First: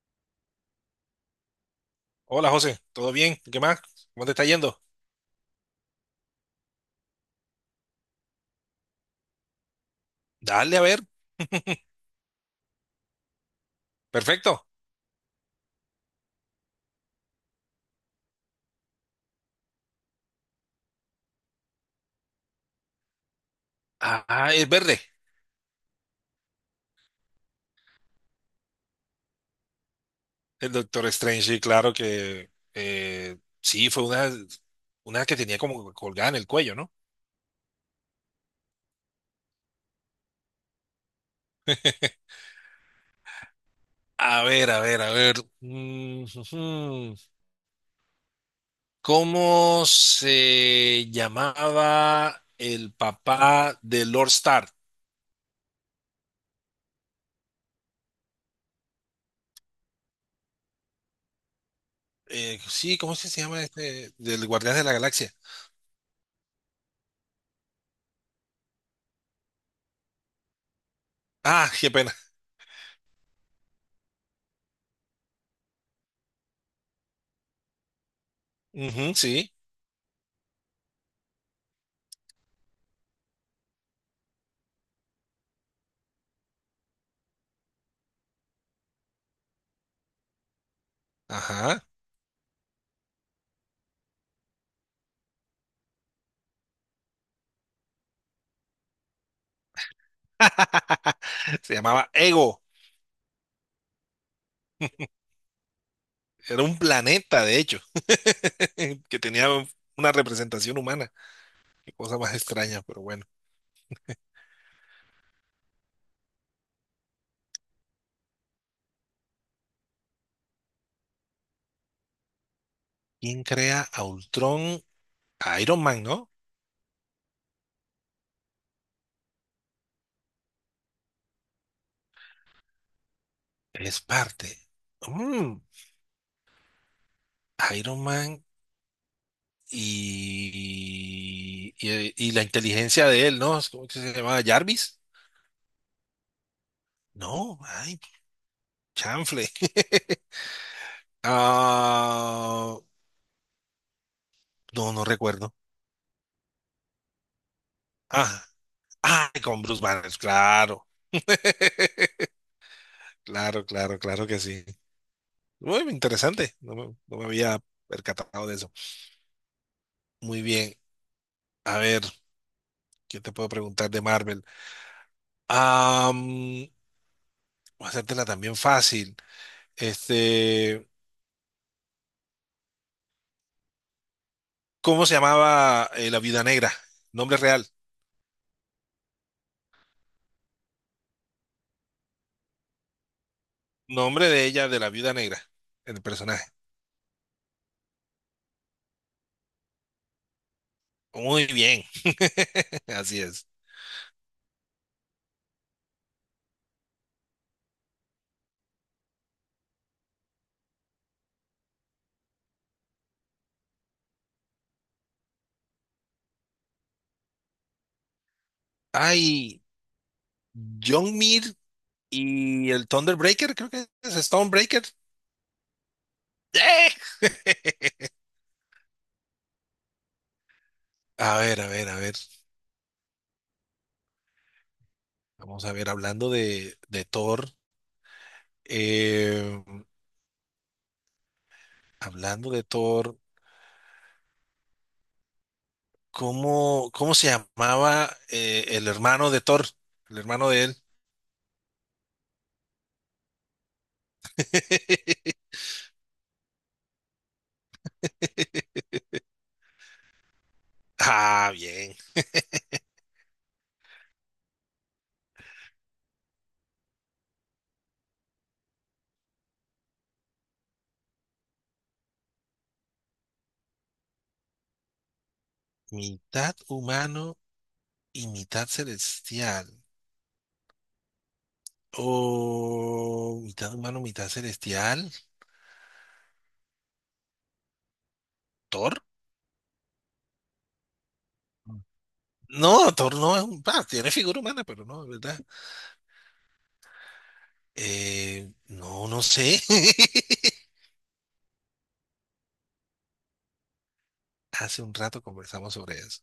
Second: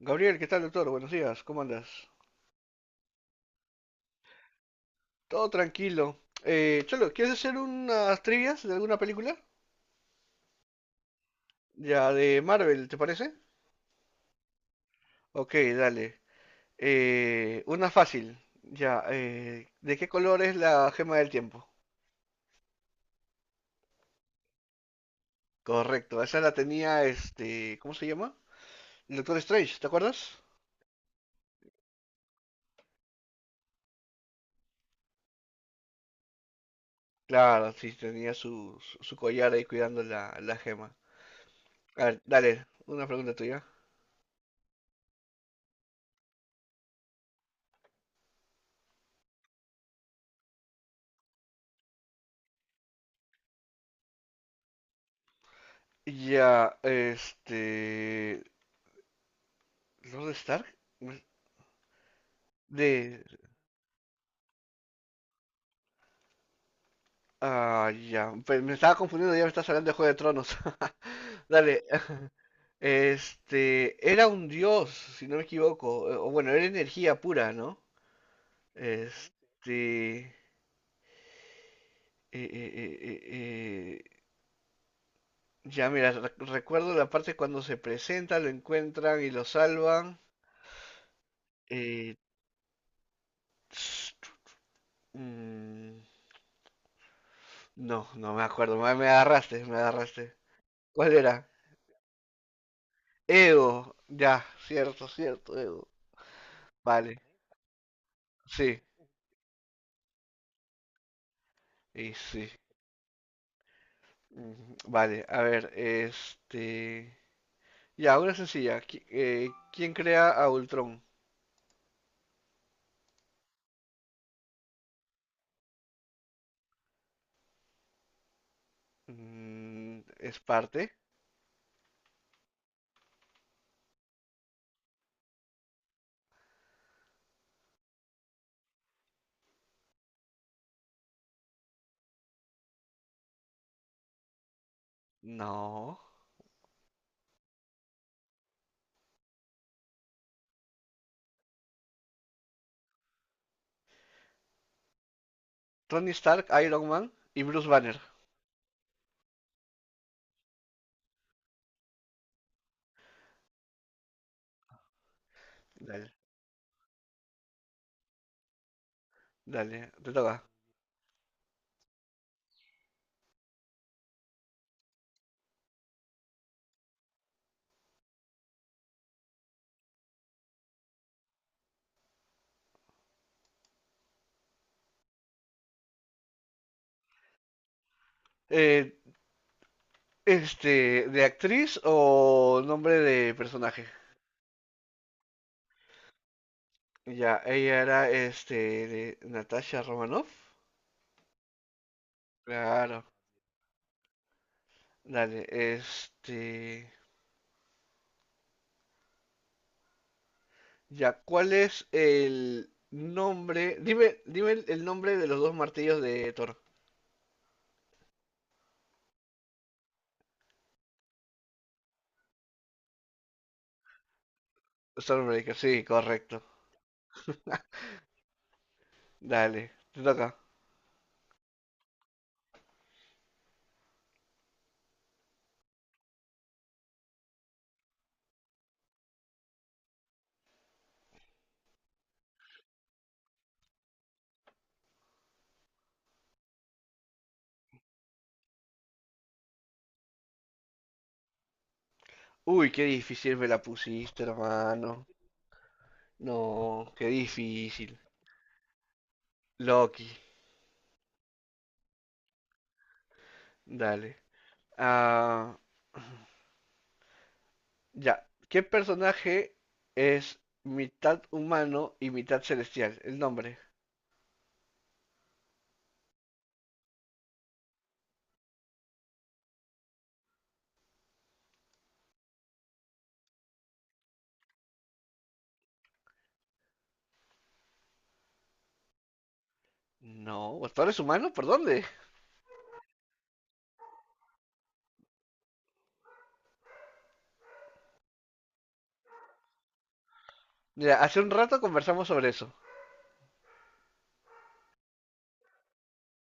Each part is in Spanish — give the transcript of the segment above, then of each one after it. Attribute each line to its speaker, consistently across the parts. Speaker 1: Gabriel, ¿qué tal, doctor? Buenos días, ¿cómo andas?
Speaker 2: Hola José, ¿todo bien? ¿Qué más? ¿Cómo te está yendo?
Speaker 1: Todo tranquilo. Cholo, ¿quieres hacer unas trivias de alguna película?
Speaker 2: Dale, a ver.
Speaker 1: Ya, de Marvel, ¿te parece?
Speaker 2: Perfecto.
Speaker 1: Ok, dale. Una fácil. Ya, ¿de qué color es la gema del tiempo?
Speaker 2: Ah, es verde.
Speaker 1: Correcto, esa la tenía este, ¿cómo se llama? El Doctor Strange, ¿te acuerdas?
Speaker 2: El Doctor Strange, sí, claro que sí, fue una que tenía como colgada en el cuello, ¿no?
Speaker 1: Claro, sí, tenía su collar ahí cuidando la gema. A ver, dale, una pregunta tuya.
Speaker 2: A ver, a ver, a ver. Mm, ujú. ¿Cómo se llamaba el papá de Lord Stark?
Speaker 1: Ya, este. ¿Lord Stark?
Speaker 2: Sí, ¿cómo es
Speaker 1: De.
Speaker 2: que se llama este? Del Guardián de la Galaxia.
Speaker 1: Ah, ya. Me estaba confundiendo, ya me estás hablando de Juego de Tronos.
Speaker 2: Ah,
Speaker 1: Dale.
Speaker 2: qué pena.
Speaker 1: Este. Era un dios, si no me equivoco. O bueno, era energía pura, ¿no?
Speaker 2: Ujú, sí.
Speaker 1: Este. Eh, eh, eh, eh, Ya, mira, recuerdo la parte cuando se presenta, lo encuentran y lo salvan.
Speaker 2: Ajá.
Speaker 1: Eh, tss, mm, no, no me acuerdo. Me agarraste, me agarraste. ¿Cuál era?
Speaker 2: Se llamaba Ego.
Speaker 1: Ego. Ya, cierto, cierto, Ego.
Speaker 2: Era un
Speaker 1: Vale.
Speaker 2: planeta, de hecho,
Speaker 1: Sí,
Speaker 2: que tenía una representación humana. Qué
Speaker 1: y
Speaker 2: cosa más
Speaker 1: sí.
Speaker 2: extraña, pero bueno.
Speaker 1: Mm, vale, a ver, este... Ya, una sencilla. ¿Quién crea a Ultron?
Speaker 2: ¿Quién crea a Ultron? A Iron Man, ¿no?
Speaker 1: Mm, ¿es parte?
Speaker 2: Él es parte. Mm, Iron Man y la inteligencia de él, ¿no? ¿Cómo que se llamaba? ¿Jarvis?
Speaker 1: No.
Speaker 2: No, ay, chanfle. Ah, no, no recuerdo.
Speaker 1: Tony Stark, Iron Man y Bruce Banner.
Speaker 2: Ah, ay, con Bruce Banner, claro. Claro, claro, claro que sí. Muy
Speaker 1: Dale,
Speaker 2: interesante. No me había percatado de eso.
Speaker 1: te
Speaker 2: Muy
Speaker 1: toca.
Speaker 2: bien. A ver, ¿qué te puedo preguntar de Marvel? Am, voy a hacértela también fácil. Este, ¿cómo se llamaba la Viuda Negra? Nombre real.
Speaker 1: Eh, este, ¿de actriz o nombre de personaje?
Speaker 2: Nombre de ella, de la Viuda Negra, el personaje.
Speaker 1: Ya, ella era, este, de Natasha Romanoff.
Speaker 2: Muy bien.
Speaker 1: Claro,
Speaker 2: Así es.
Speaker 1: dale, este... Ya, ¿cuál es el nombre? Dime, dime el nombre de los dos martillos de Thor.
Speaker 2: Ay, John Mir y el Thunderbreaker, creo que es Stonebreaker.
Speaker 1: Stormbreaker, sí, correcto.
Speaker 2: ¡Eh!
Speaker 1: Dale, te toca.
Speaker 2: A ver, a ver, a ver. Vamos a ver, hablando de Thor, eh, hablando de Thor, ¿cómo se llamaba el hermano de Thor? El hermano de él.
Speaker 1: Uy, qué difícil me la pusiste, hermano. No, qué difícil. Loki,
Speaker 2: Ah, bien.
Speaker 1: dale. Ah, ya. ¿Qué personaje es mitad humano y mitad celestial? El nombre.
Speaker 2: Mitad humano y mitad celestial. O mitad humano, mitad celestial. ¿Thor?
Speaker 1: No, ¿Thor es humano? ¿Por dónde?
Speaker 2: No, Thor no es un... ah, tiene figura humana, pero no, es ¿verdad? No, no sé.
Speaker 1: Mira, hace un rato conversamos sobre eso.
Speaker 2: Hace un rato conversamos sobre eso.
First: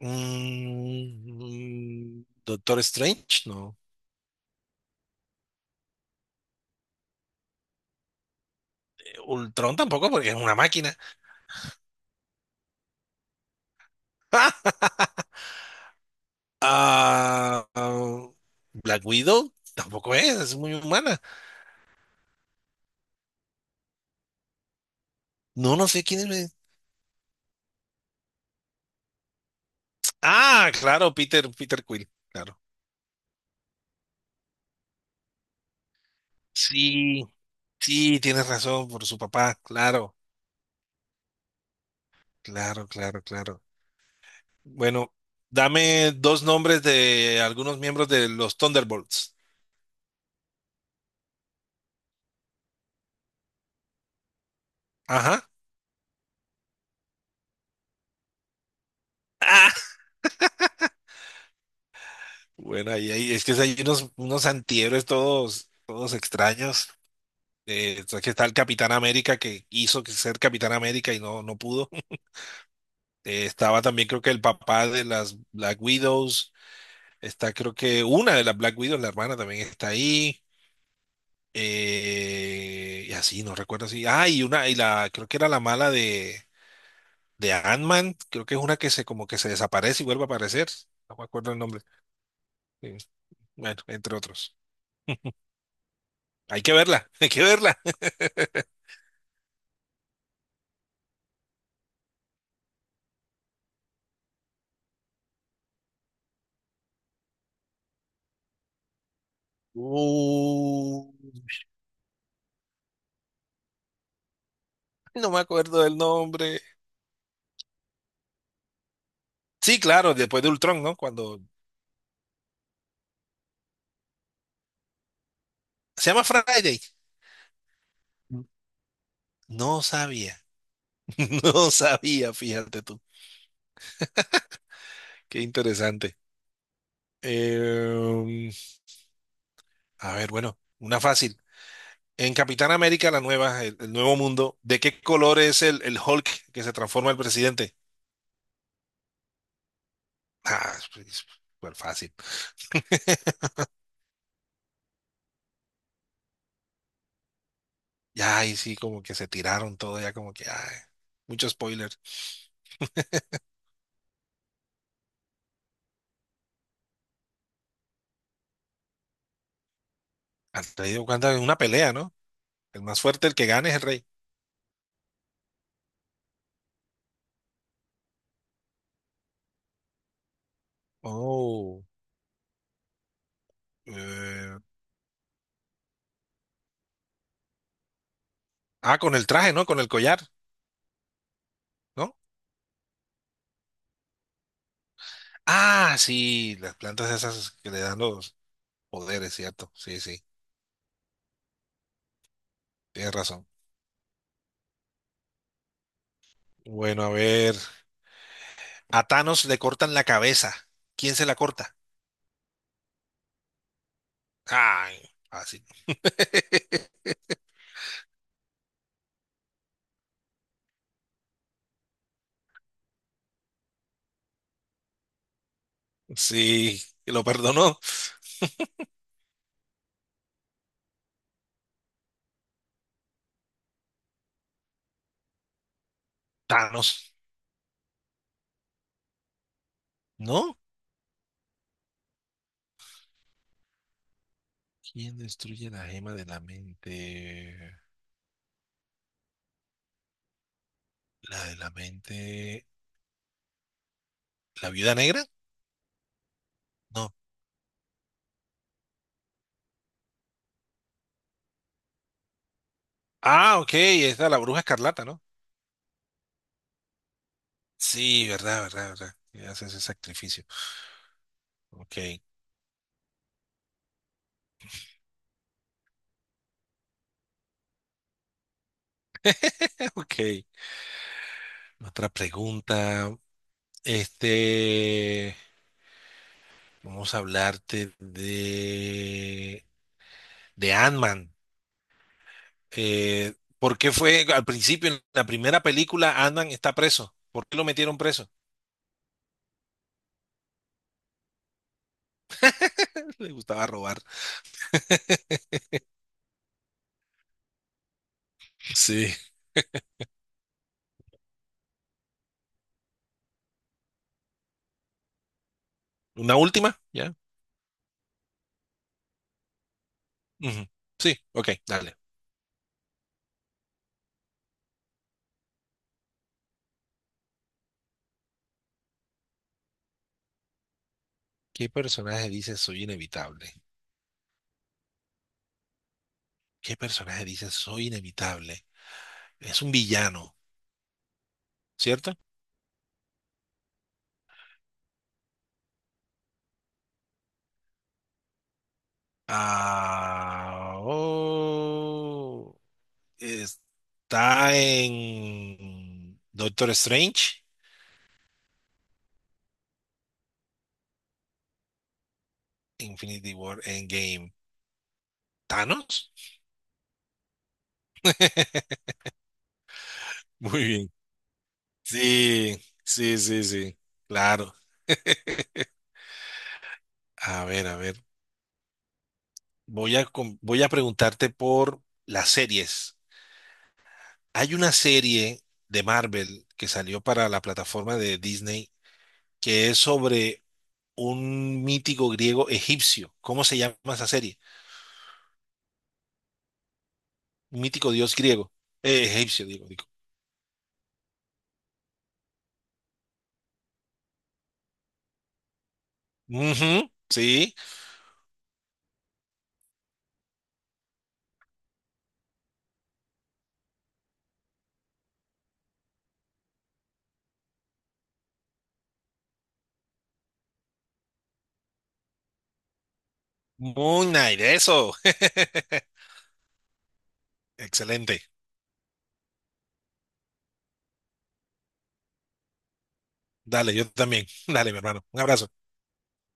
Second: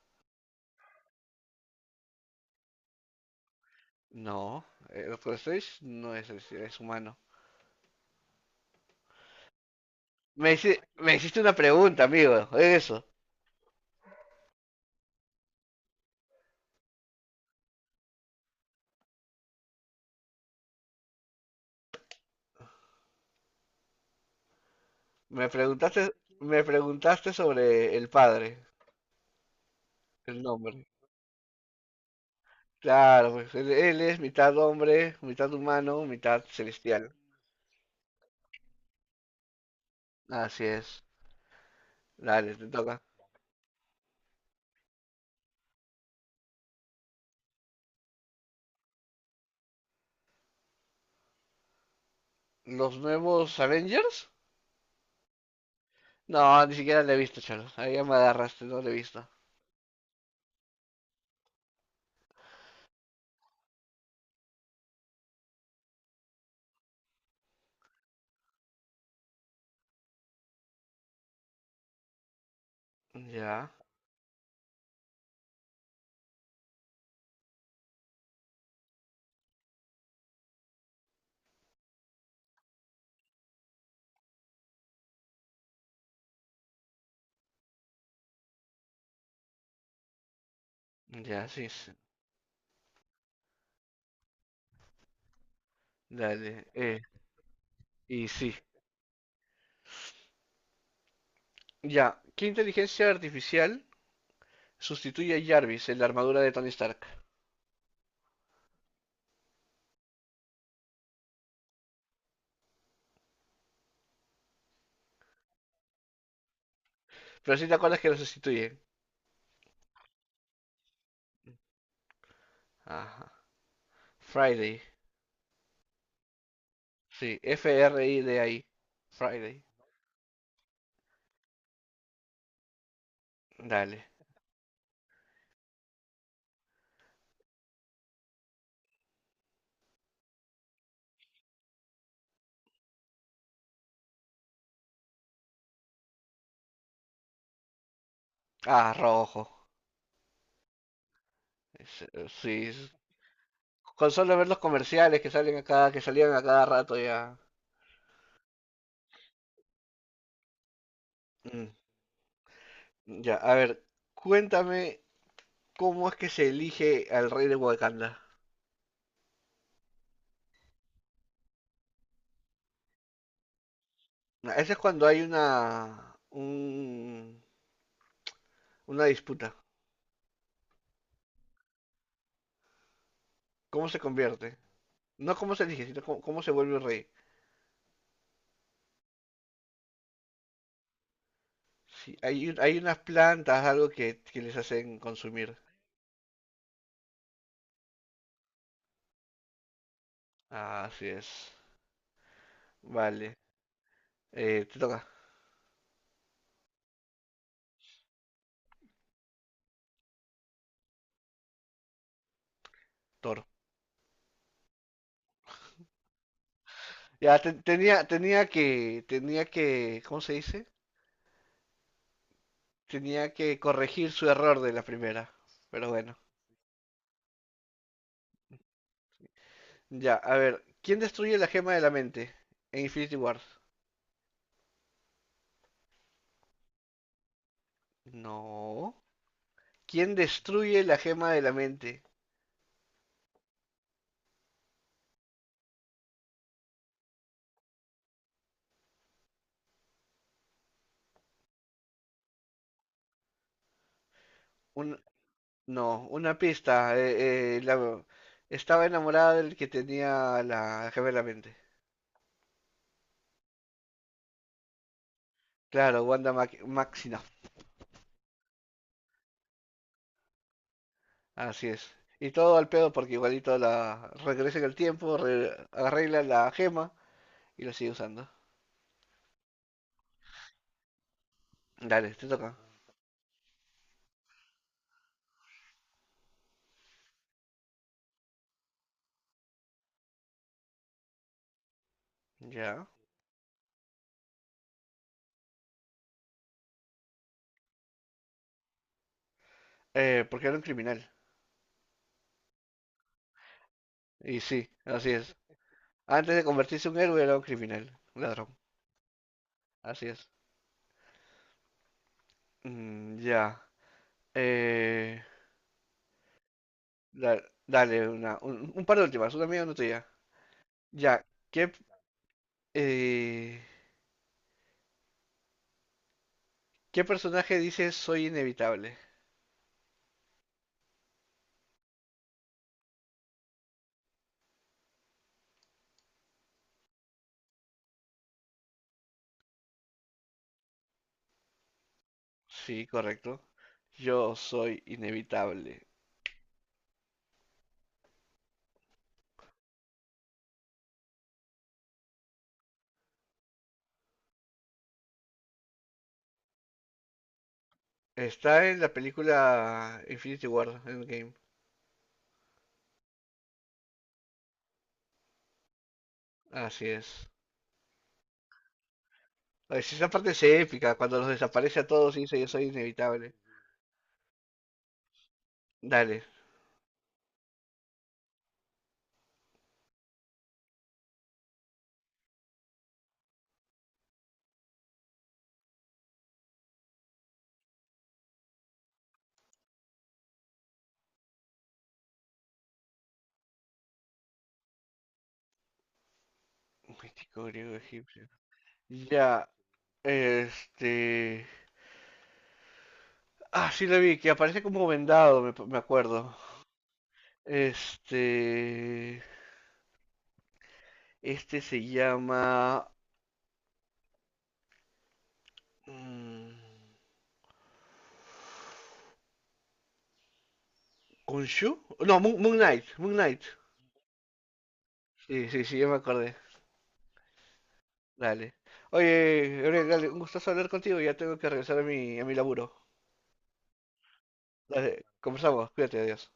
Speaker 2: Mm, Doctor Strange, no.
Speaker 1: No, Doctor Strange no es celestial, es humano.
Speaker 2: Ultron tampoco, porque es una máquina.
Speaker 1: Me hiciste una pregunta, amigo. Eso.
Speaker 2: Ah, ah, Black Widow tampoco es muy humana.
Speaker 1: Me
Speaker 2: No, no
Speaker 1: preguntaste,
Speaker 2: sé quién es.
Speaker 1: me preguntaste sobre el padre, el
Speaker 2: Ah,
Speaker 1: nombre.
Speaker 2: claro, Peter Quill, claro.
Speaker 1: Claro, pues él es mitad hombre, mitad humano, mitad celestial.
Speaker 2: Sí, sí, tienes razón por su papá, claro,
Speaker 1: Así es. Dale, te
Speaker 2: claro,
Speaker 1: toca.
Speaker 2: claro, claro. Bueno, dame dos nombres de algunos miembros de los Thunderbolts.
Speaker 1: ¿Los nuevos Avengers?
Speaker 2: Ajá.
Speaker 1: No, ni siquiera le he visto, chalo. Ahí ya me agarraste, no le he visto.
Speaker 2: Bueno, es que hay unos antihéroes todos extraños. Que está el Capitán América que hizo que ser Capitán América y no, no pudo.
Speaker 1: Ya,
Speaker 2: Estaba también creo que el papá de las Black Widows. Está creo que una de las Black Widows, la hermana también está ahí. Y así, no recuerdo así. Ah, creo que era la mala de Ant-Man. Creo que es una que se como que se desaparece y vuelve a aparecer. No me
Speaker 1: ya,
Speaker 2: acuerdo el
Speaker 1: sí,
Speaker 2: nombre.
Speaker 1: sí.
Speaker 2: Sí. Bueno, entre otros. Hay
Speaker 1: Dale,
Speaker 2: que verla, hay que verla.
Speaker 1: y sí. Ya, ¿qué inteligencia artificial sustituye a Jarvis en la armadura de Tony Stark?
Speaker 2: Uh, no me acuerdo del nombre.
Speaker 1: Pero si te acuerdas que lo sustituye.
Speaker 2: Sí, claro, después de Ultron, ¿no? Cuando
Speaker 1: Ajá. Friday.
Speaker 2: se llama Friday.
Speaker 1: Sí, FRIDAI. Friday.
Speaker 2: No sabía, no sabía, fíjate tú.
Speaker 1: Dale.
Speaker 2: Qué interesante. Eh, a ver, bueno, una fácil. En Capitán América, la nueva, el nuevo mundo, ¿de qué color es el Hulk que se transforma el presidente?
Speaker 1: Ah, rojo.
Speaker 2: Ah, pues, súper fácil.
Speaker 1: Sí, con solo ver los comerciales que salen a cada que salían a cada rato ya.
Speaker 2: Ya, y sí, como que se tiraron todo, ya como que, ay, mucho
Speaker 1: Mm,
Speaker 2: spoiler.
Speaker 1: ya, a ver, cuéntame cómo es que se elige al rey de Wakanda.
Speaker 2: Han traído cuenta de una pelea, ¿no? El más fuerte, el que gane es el rey.
Speaker 1: Ah, ese es cuando hay una disputa.
Speaker 2: Oh.
Speaker 1: ¿Cómo se convierte?
Speaker 2: eh,
Speaker 1: No cómo se elige, sino cómo, cómo se vuelve rey.
Speaker 2: ah, con el traje, ¿no? Con el collar,
Speaker 1: Sí,
Speaker 2: ¿no?
Speaker 1: hay, hay unas plantas, algo que les hacen consumir.
Speaker 2: Ah, sí, las plantas esas que le dan los poderes, ¿cierto? Sí, sí,
Speaker 1: Ah, así es.
Speaker 2: tienes
Speaker 1: Vale,
Speaker 2: razón.
Speaker 1: te toca,
Speaker 2: Bueno, a ver. A Thanos le cortan la cabeza. ¿Quién se la corta?
Speaker 1: Toro.
Speaker 2: Ay, así.
Speaker 1: Tenía, tenía que, ¿cómo se dice? Tenía que corregir su error de la primera. Pero bueno.
Speaker 2: Sí, lo perdonó.
Speaker 1: Ya, a ver, ¿quién destruye la gema de la mente en Infinity Wars?
Speaker 2: Thanos,
Speaker 1: No. ¿Quién
Speaker 2: ¿no?
Speaker 1: destruye la gema de la mente?
Speaker 2: ¿Quién destruye la gema de la mente? La de la mente. ¿La
Speaker 1: Un,
Speaker 2: viuda negra?
Speaker 1: no, una pista.
Speaker 2: No.
Speaker 1: Estaba enamorada del que tenía la gema de la mente.
Speaker 2: Ah, ok, esta es la bruja escarlata, ¿no?
Speaker 1: Claro, Wanda Maximoff.
Speaker 2: Sí, verdad, verdad, verdad. Y haces ese sacrificio.
Speaker 1: Así es.
Speaker 2: Ok,
Speaker 1: Y todo al pedo porque igualito la regresa en el tiempo, arreglan la gema y la sigue usando.
Speaker 2: ok. Otra
Speaker 1: Dale, te toca.
Speaker 2: pregunta. Este, vamos a hablarte de Ant-Man.
Speaker 1: Ya.
Speaker 2: ¿Por qué fue al principio, en la primera película, Ant-Man está preso? ¿Por qué lo metieron preso?
Speaker 1: Porque era un criminal.
Speaker 2: Le gustaba robar.
Speaker 1: Y sí, así es. Antes de convertirse en un héroe era un criminal, un ladrón.
Speaker 2: Sí.
Speaker 1: Así es. Mm, ya. Eh,
Speaker 2: ¿Una última? ¿Ya?
Speaker 1: dale, una, un par de últimas, una mía y una tuya.
Speaker 2: Ujú. Sí,
Speaker 1: Ya.
Speaker 2: ok,
Speaker 1: ¿Qué,
Speaker 2: dale.
Speaker 1: eh, ¿Qué personaje dice soy inevitable?
Speaker 2: ¿Qué personaje dice soy inevitable? ¿Qué personaje dice soy inevitable? Es un villano, ¿cierto?
Speaker 1: Sí, correcto. Yo soy inevitable.
Speaker 2: Ah, oh, está en Doctor Strange,
Speaker 1: Está en la película Infinity War, Endgame.
Speaker 2: Infinity War, Endgame. ¿Thanos?
Speaker 1: Así es. Ay, si esa parte es
Speaker 2: Muy bien.
Speaker 1: épica, cuando los desaparece a todos y dice yo
Speaker 2: Sí,
Speaker 1: soy
Speaker 2: sí,
Speaker 1: inevitable.
Speaker 2: sí, sí. Claro.
Speaker 1: Dale.
Speaker 2: A ver, a ver. Voy a, voy a preguntarte por las series. Hay una serie de Marvel que salió para la plataforma de Disney que es sobre un mítico griego egipcio. ¿Cómo se llama esa serie?
Speaker 1: Mítico griego
Speaker 2: Mítico dios
Speaker 1: egipcio.
Speaker 2: griego, egipcio,
Speaker 1: Ya,
Speaker 2: digo, digo.
Speaker 1: este... Ah, sí lo vi, que aparece como vendado, me acuerdo.
Speaker 2: Ujú, sí,
Speaker 1: Este... Este se llama... mm, ¿Khonshu? No, Moon, Moon Knight, Moon Knight.
Speaker 2: Moon Knight, eso.
Speaker 1: Sí, sí, sí, yo me acordé.
Speaker 2: Excelente.
Speaker 1: Dale. Oye, Gabriel, dale, un gustazo hablar contigo. Ya tengo que regresar a mi laburo.
Speaker 2: Dale, yo también. Dale, mi
Speaker 1: Dale,
Speaker 2: hermano. Un abrazo.
Speaker 1: conversamos. Cuídate, adiós.